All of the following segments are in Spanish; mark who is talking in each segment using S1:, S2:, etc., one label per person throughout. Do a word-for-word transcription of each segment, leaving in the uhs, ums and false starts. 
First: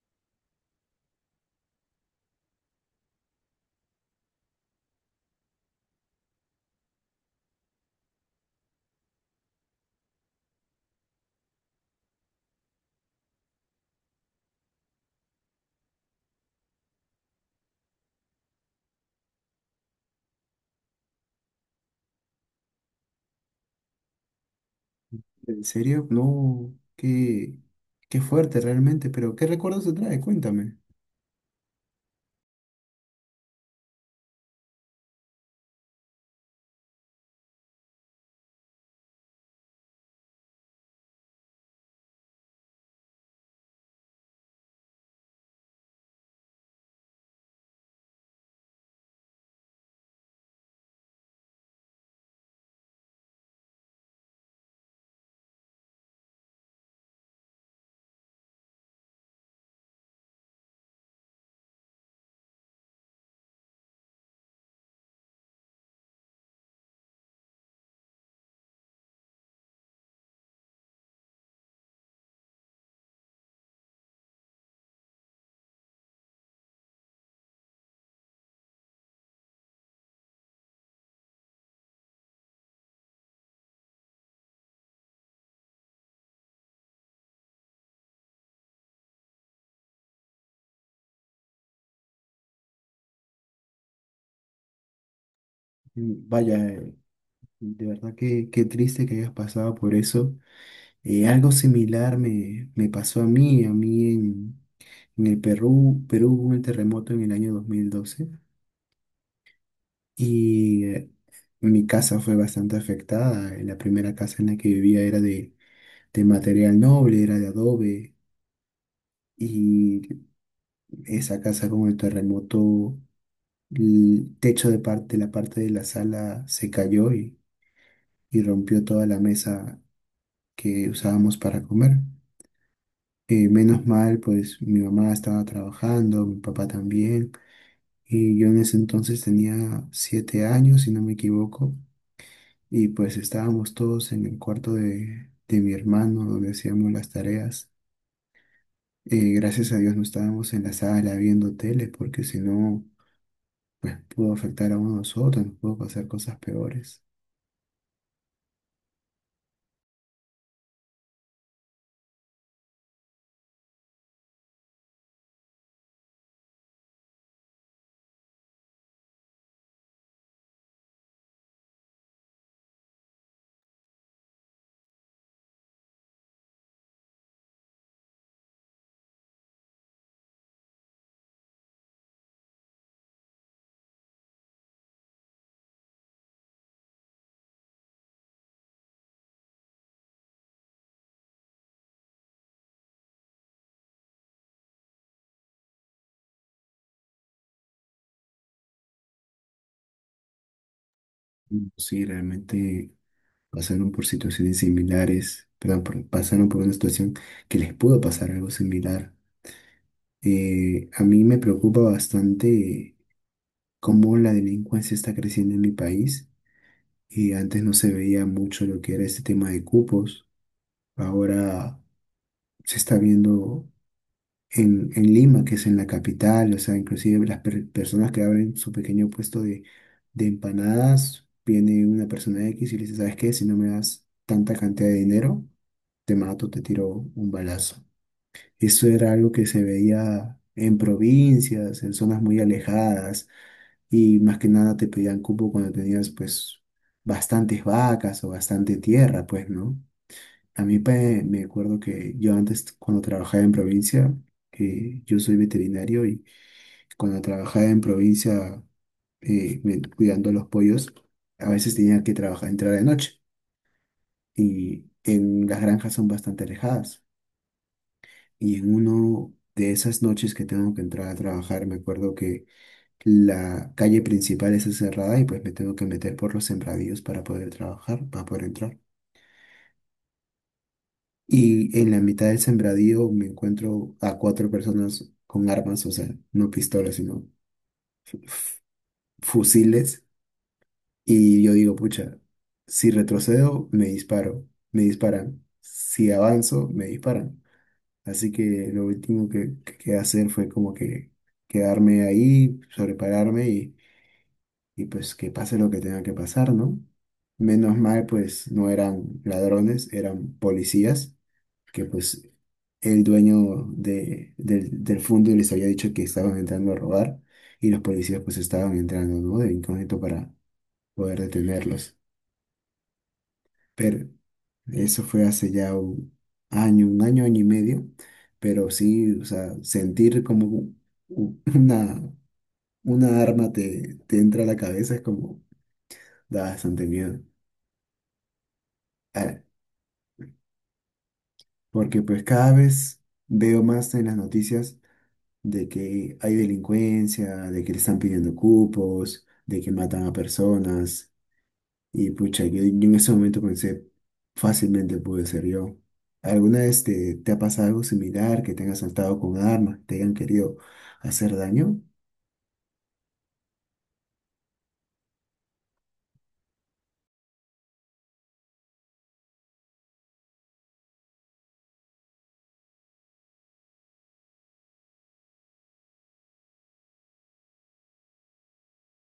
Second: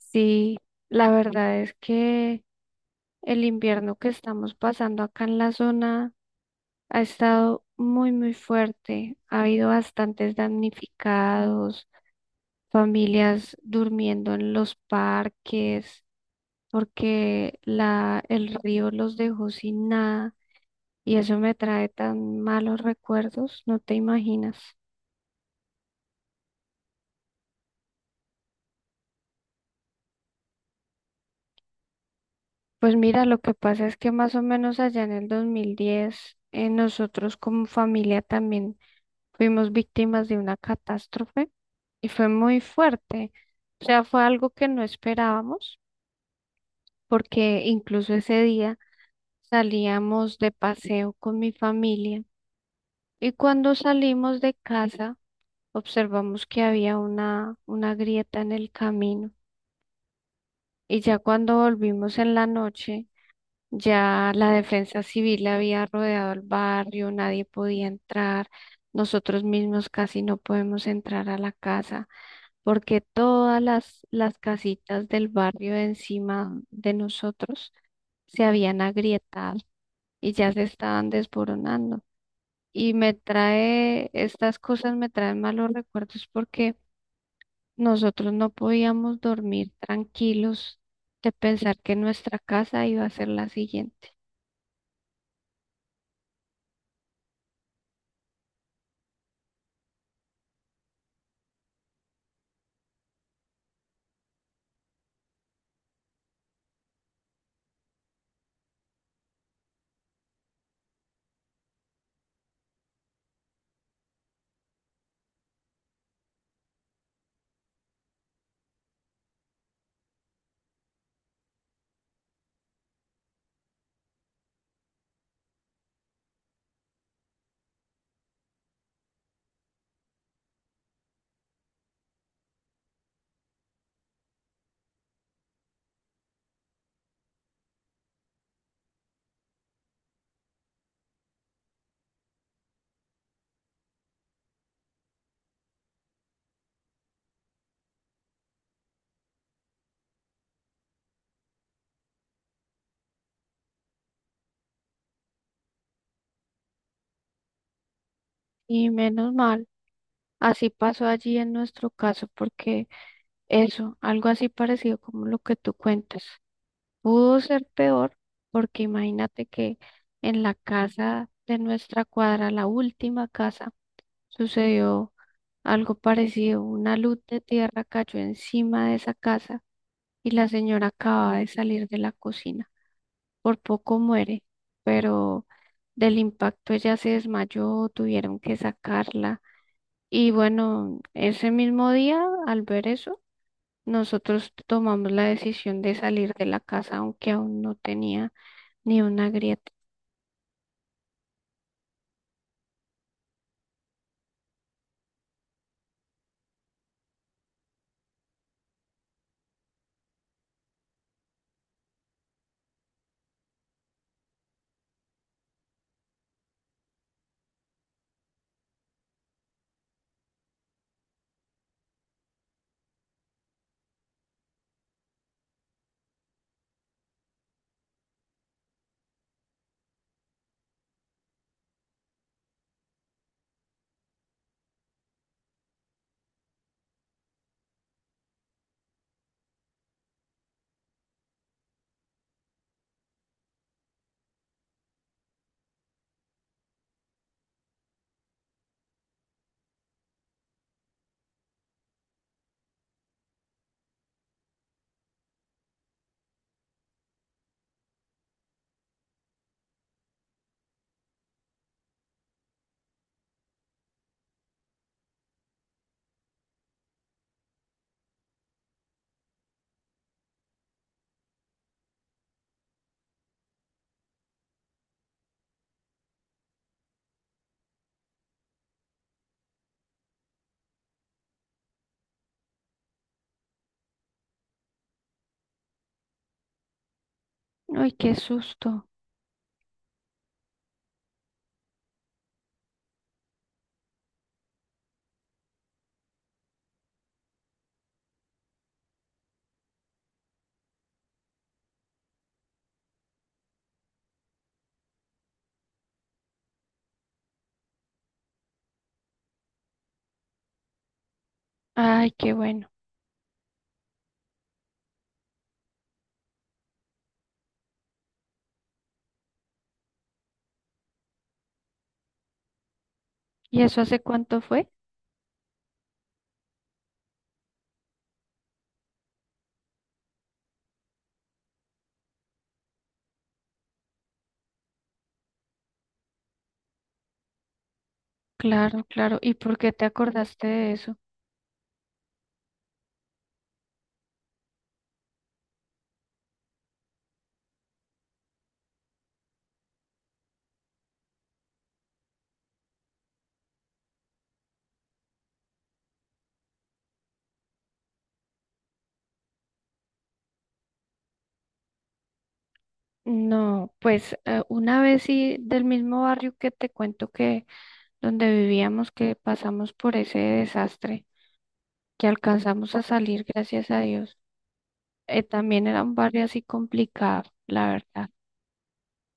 S1: Sí, la verdad es que el invierno que estamos pasando acá en la zona ha estado muy, muy fuerte. Ha habido bastantes damnificados, familias durmiendo en los parques porque la, el río los dejó sin nada y eso me trae tan malos recuerdos, no te imaginas.
S2: ¿En serio? No, qué, qué fuerte realmente, pero ¿qué recuerdos te trae? Cuéntame.
S1: Pues mira, lo que pasa es que más o menos allá en el dos mil diez, eh, nosotros como familia también fuimos víctimas de una catástrofe y fue muy fuerte. O sea, fue algo que no esperábamos porque incluso ese día salíamos de paseo con mi familia y cuando salimos de casa observamos que había una, una grieta en el camino y ya cuando volvimos en la noche, ya la defensa civil había rodeado el barrio, nadie podía entrar, nosotros mismos casi no podemos entrar a la casa, porque todas las, las casitas del barrio encima de nosotros se habían agrietado y ya se estaban desboronando. Y me trae, estas cosas me traen malos recuerdos porque nosotros no podíamos dormir tranquilos de pensar que nuestra casa iba a ser la siguiente.
S2: Mm, vaya, eh, de verdad que qué triste que hayas pasado por eso. Eh, algo similar me, me pasó a mí, a mí en, en el Perú. Perú hubo un terremoto en el año dos mil doce y eh, mi casa fue bastante afectada. Eh, La primera casa en la que vivía era de, de material noble, era de adobe y esa casa con el terremoto. El techo de parte, de la parte de la sala se cayó y, y rompió toda la mesa que usábamos para comer. Eh, menos mal, pues mi mamá estaba trabajando, mi papá también, y yo en ese entonces tenía siete años, si no me equivoco, y pues estábamos todos en el cuarto de, de mi hermano donde hacíamos las tareas. Eh, gracias a Dios no estábamos en la sala viendo tele, porque si no pudo afectar a uno de nosotros, nos pudo pasar cosas peores.
S1: Y menos mal, así pasó allí en nuestro caso, porque eso, algo así parecido como lo que tú cuentas. Pudo ser peor porque imagínate que en la casa de nuestra cuadra, la última casa, sucedió algo parecido. Una luz de tierra cayó encima de esa casa y la señora acababa de salir de la cocina. Por poco muere, pero del impacto ella se desmayó, tuvieron que sacarla. Y bueno, ese mismo día, al ver eso, nosotros tomamos la decisión de salir de la casa, aunque aún no tenía ni una grieta.
S2: Sí, realmente pasaron por situaciones similares, perdón, por- pasaron por una situación que les pudo pasar algo similar. Eh, a mí me preocupa bastante cómo la delincuencia está creciendo en mi país y antes no se veía mucho lo que era este tema de cupos. Ahora se está viendo en, en Lima, que es en la capital, o sea, inclusive las per- personas que abren su pequeño puesto de, de empanadas, viene una persona X y le dice, ¿sabes qué? Si no me das tanta cantidad de dinero, te mato, te tiro un balazo. Eso era algo que se veía en provincias, en zonas muy alejadas, y más que nada te pedían cupo cuando tenías pues bastantes vacas o bastante tierra, pues, ¿no? A mí pe- me acuerdo que yo antes cuando trabajaba en provincia, eh, yo soy veterinario y cuando trabajaba en provincia eh, me- cuidando los pollos, a veces tenía que trabajar, entrar de noche y en las granjas son bastante alejadas. Y en uno de esas noches que tengo que entrar a trabajar, me acuerdo que la calle principal está cerrada y pues me tengo que meter por los sembradíos para poder trabajar, para poder entrar. Y en la mitad del sembradío me encuentro a cuatro personas con armas, o sea, no pistolas, sino
S1: Ay, qué
S2: f-
S1: susto.
S2: fusiles. Y yo digo, pucha, si retrocedo, me disparo, me disparan. Si avanzo, me disparan. Así que lo último que, que quedé hacer fue como que quedarme ahí, sobrepararme y, y pues que pase lo que tenga que pasar, ¿no? Menos mal, pues no eran ladrones, eran policías, que
S1: Ay,
S2: pues
S1: qué bueno.
S2: el dueño de, del, del fondo les había dicho que estaban entrando a robar y los policías pues estaban entrando, ¿no? De incógnito para poder detenerlos.
S1: ¿Y eso hace
S2: Pero
S1: cuánto fue?
S2: eso fue hace ya un año, un año, año y medio, pero sí, o sea, sentir como u- u- una, una arma te, te entra a la cabeza es como da bastante miedo.
S1: Claro, claro. ¿Y
S2: Ah,
S1: por qué te acordaste de eso?
S2: porque pues cada vez veo más en las noticias de que hay delincuencia, de que le están pidiendo cupos, de que matan a personas. Y pucha, yo, yo en ese momento pensé, fácilmente pude ser yo. ¿Alguna vez te, te ha pasado algo similar, que te han asaltado con armas, te hayan querido hacer daño?
S1: No, pues eh, una vez sí, del mismo barrio que te cuento, que donde vivíamos, que pasamos por ese desastre, que alcanzamos a salir, gracias a Dios. Eh, también era un barrio así complicado, la verdad.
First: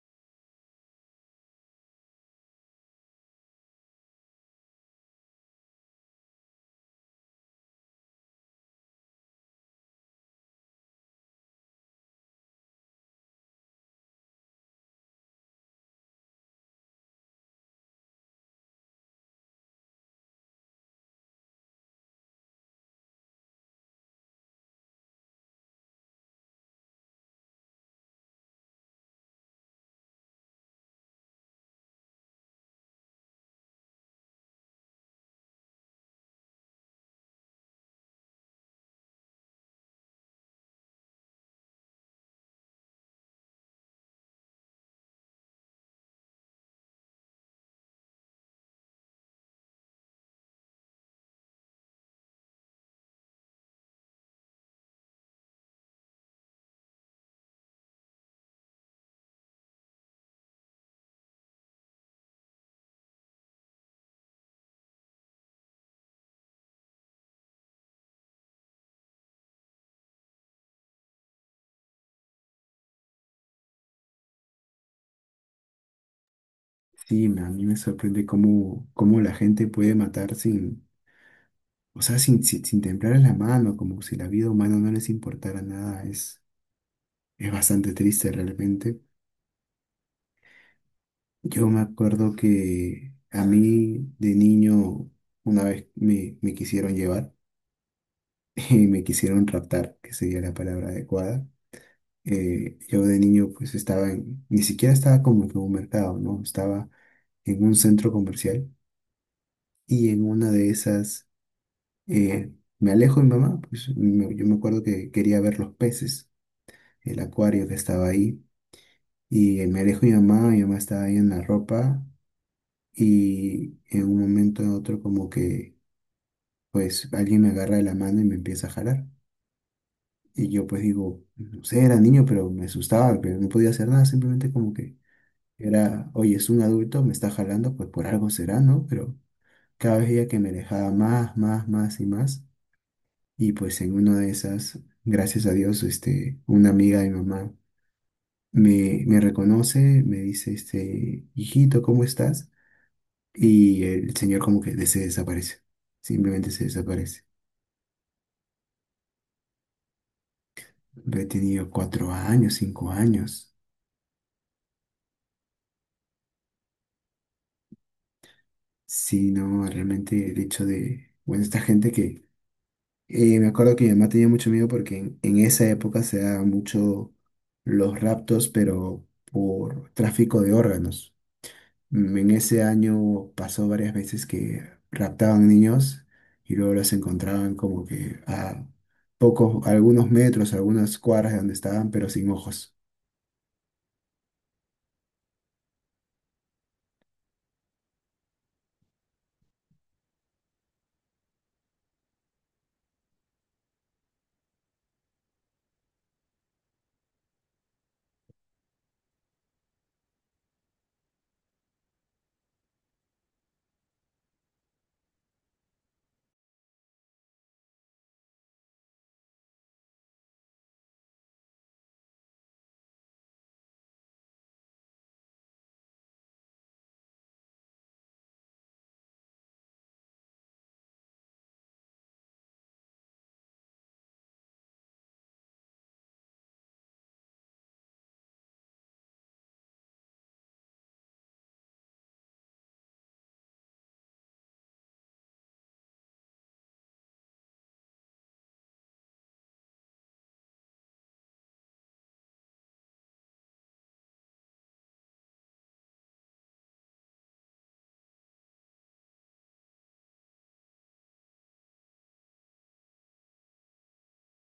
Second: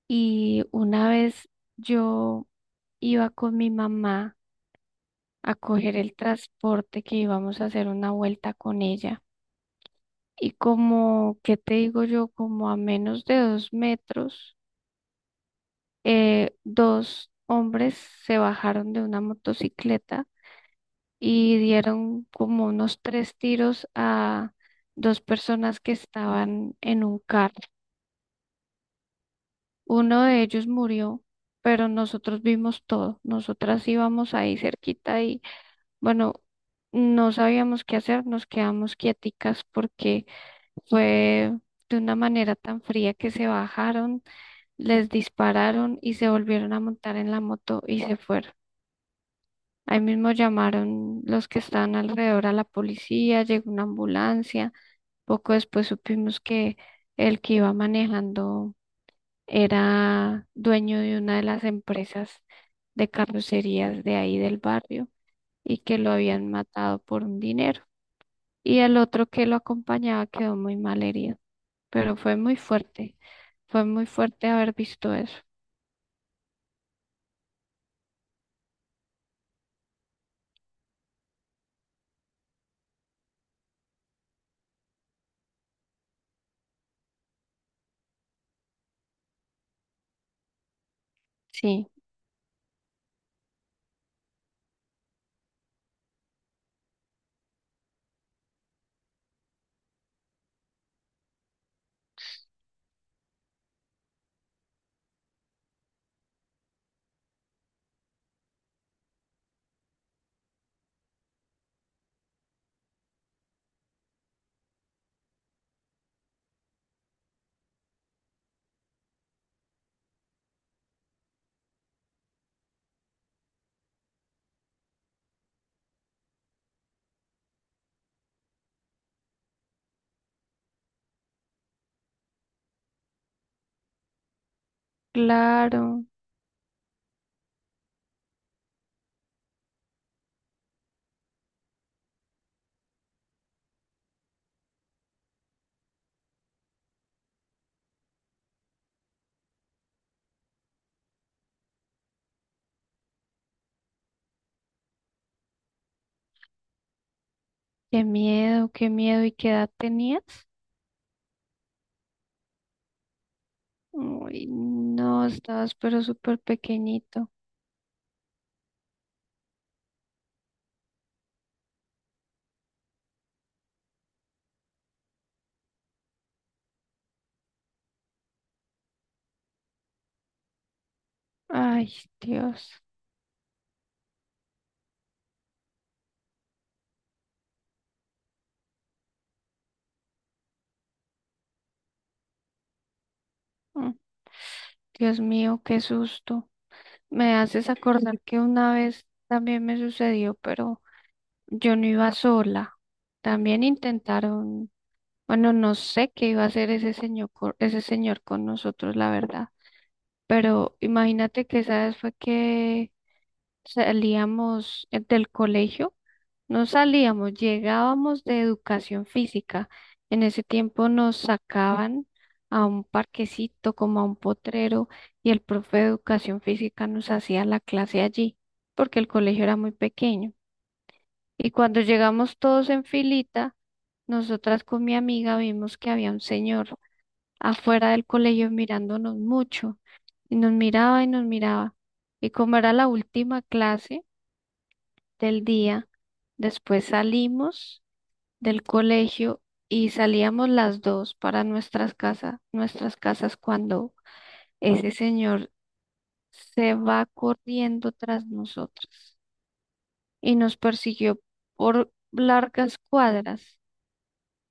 S1: Y una vez yo iba con mi mamá a coger el transporte, que íbamos a hacer una vuelta con ella. Y como, ¿qué te digo yo? Como a menos de dos metros, eh, dos hombres se bajaron de una motocicleta y dieron como unos tres tiros a dos personas que estaban en un carro. Uno de ellos murió, pero nosotros vimos todo. Nosotras íbamos ahí cerquita y bueno, no sabíamos qué hacer, nos quedamos quieticas porque fue de una manera tan fría que se bajaron, les dispararon y se volvieron a montar en la moto y se fueron. Ahí mismo llamaron los que estaban alrededor a la policía, llegó una ambulancia. Poco después supimos que el que iba manejando era dueño de una de las empresas de carrocerías de ahí del barrio y que lo habían matado por un dinero. Y el otro que lo acompañaba quedó muy mal herido, pero fue muy fuerte. Fue muy fuerte haber visto eso.
S2: Sí, me- a mí me sorprende cómo, cómo la gente puede matar sin, o sea, sin, sin, sin temblar en la mano, como si la vida humana no les importara nada. Es, es bastante triste realmente. Yo me
S1: Sí,
S2: acuerdo que a mí de niño una vez me, me quisieron llevar. Y me quisieron raptar, que sería la palabra adecuada. Eh, yo de niño pues estaba en, ni siquiera estaba como que en un mercado, ¿no? Estaba en un centro comercial y en una de esas eh, me alejo de mi mamá, pues me- yo me acuerdo que quería ver los peces, el acuario que estaba ahí y eh, me alejo de mi mamá, mi mamá estaba ahí en la ropa y en un momento u otro como que pues alguien me agarra de la mano y me empieza a jalar. Y yo pues digo, no sé, era niño, pero me asustaba, pero no podía hacer nada, simplemente como que
S1: claro.
S2: era, oye, es un adulto, me está jalando, pues por algo será, ¿no? Pero cada vez ella que me alejaba más, más, más y más. Y pues en una de esas, gracias a Dios, este, una amiga de mi mamá me, me reconoce, me dice, este, hijito, ¿cómo estás? Y el señor como que de- se desaparece, simplemente se desaparece.
S1: Qué miedo, qué miedo. ¿Y qué edad tenías?
S2: He tenido cuatro años, cinco años.
S1: Uy, no, estabas pero súper pequeñito.
S2: Sí, no, realmente el hecho de, bueno, esta gente que, eh, me acuerdo que mi mamá tenía mucho miedo porque en, en esa época se daban mucho los raptos, pero por tráfico de órganos.
S1: Ay,
S2: Mm, En ese
S1: Dios.
S2: año pasó varias veces que raptaban niños y luego los encontraban como que a pocos, algunos metros, algunas cuadras de donde estaban, pero sin ojos.
S1: Mm, Dios mío, qué susto. Me haces acordar que una vez también me sucedió, pero yo no iba sola. También intentaron, bueno, no sé qué iba a hacer ese señor, co- ese señor con nosotros, la verdad. Pero imagínate que esa vez fue que salíamos eh, del colegio, no salíamos, llegábamos de educación física. En ese tiempo nos sacaban a un parquecito, como a un potrero, y el profe de educación física nos hacía la clase allí, porque el colegio era muy pequeño. Y cuando llegamos todos en filita, nosotras con mi amiga vimos que había un señor afuera del colegio mirándonos mucho. Y nos miraba y nos miraba. Y como era la última clase del día, después salimos del colegio y salíamos las dos para nuestras casas, nuestras casas, cuando ese señor se va corriendo tras nosotros y nos persiguió por largas cuadras.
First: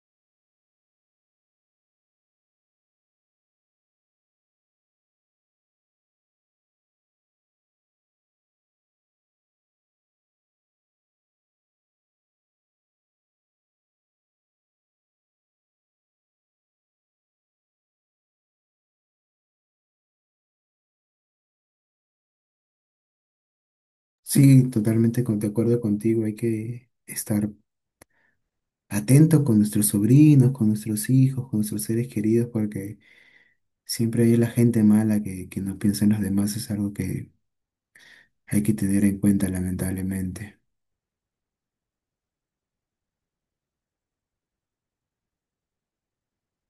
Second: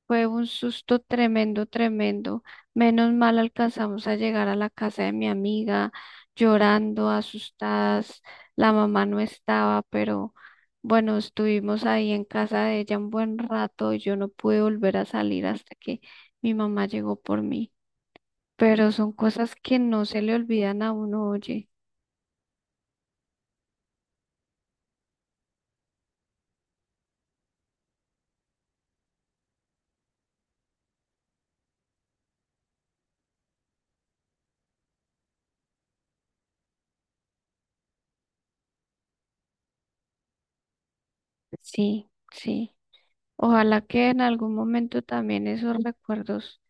S1: Fue un susto tremendo, tremendo. Menos mal alcanzamos a llegar a la casa de mi amiga, llorando, asustadas. La mamá no estaba, pero bueno, estuvimos ahí en casa de ella un buen rato, y yo no pude volver a salir hasta que mi mamá llegó por mí. Pero son cosas que no se le olvidan a uno, oye.
S2: Sí, totalmente con- de acuerdo contigo, hay que estar atentos con nuestros sobrinos, con nuestros hijos, con nuestros seres queridos, porque siempre hay la gente mala que, que no piensa en los demás, es algo que hay que tener en cuenta, lamentablemente.
S1: Sí, sí. Ojalá que en algún momento también esos recuerdos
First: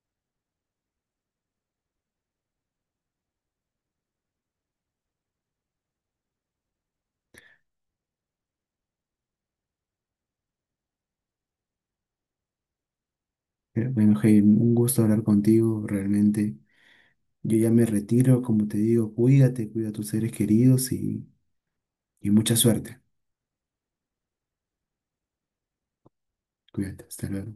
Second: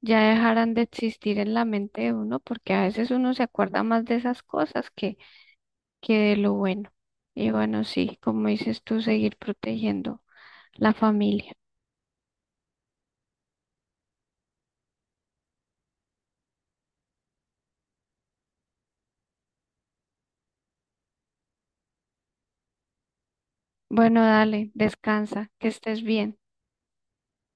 S1: ya dejaran de existir en la mente de uno, porque a veces uno se acuerda más de esas cosas que, que de lo bueno. Y bueno, sí, como dices tú, seguir protegiendo la familia.
S2: Pero bueno, hey, un gusto hablar contigo, realmente. Yo ya me retiro, como te digo, cuídate, cuida a tus seres queridos y, y mucha suerte.
S1: Bueno, dale, descansa, que estés bien.
S2: Cuídate, hasta luego.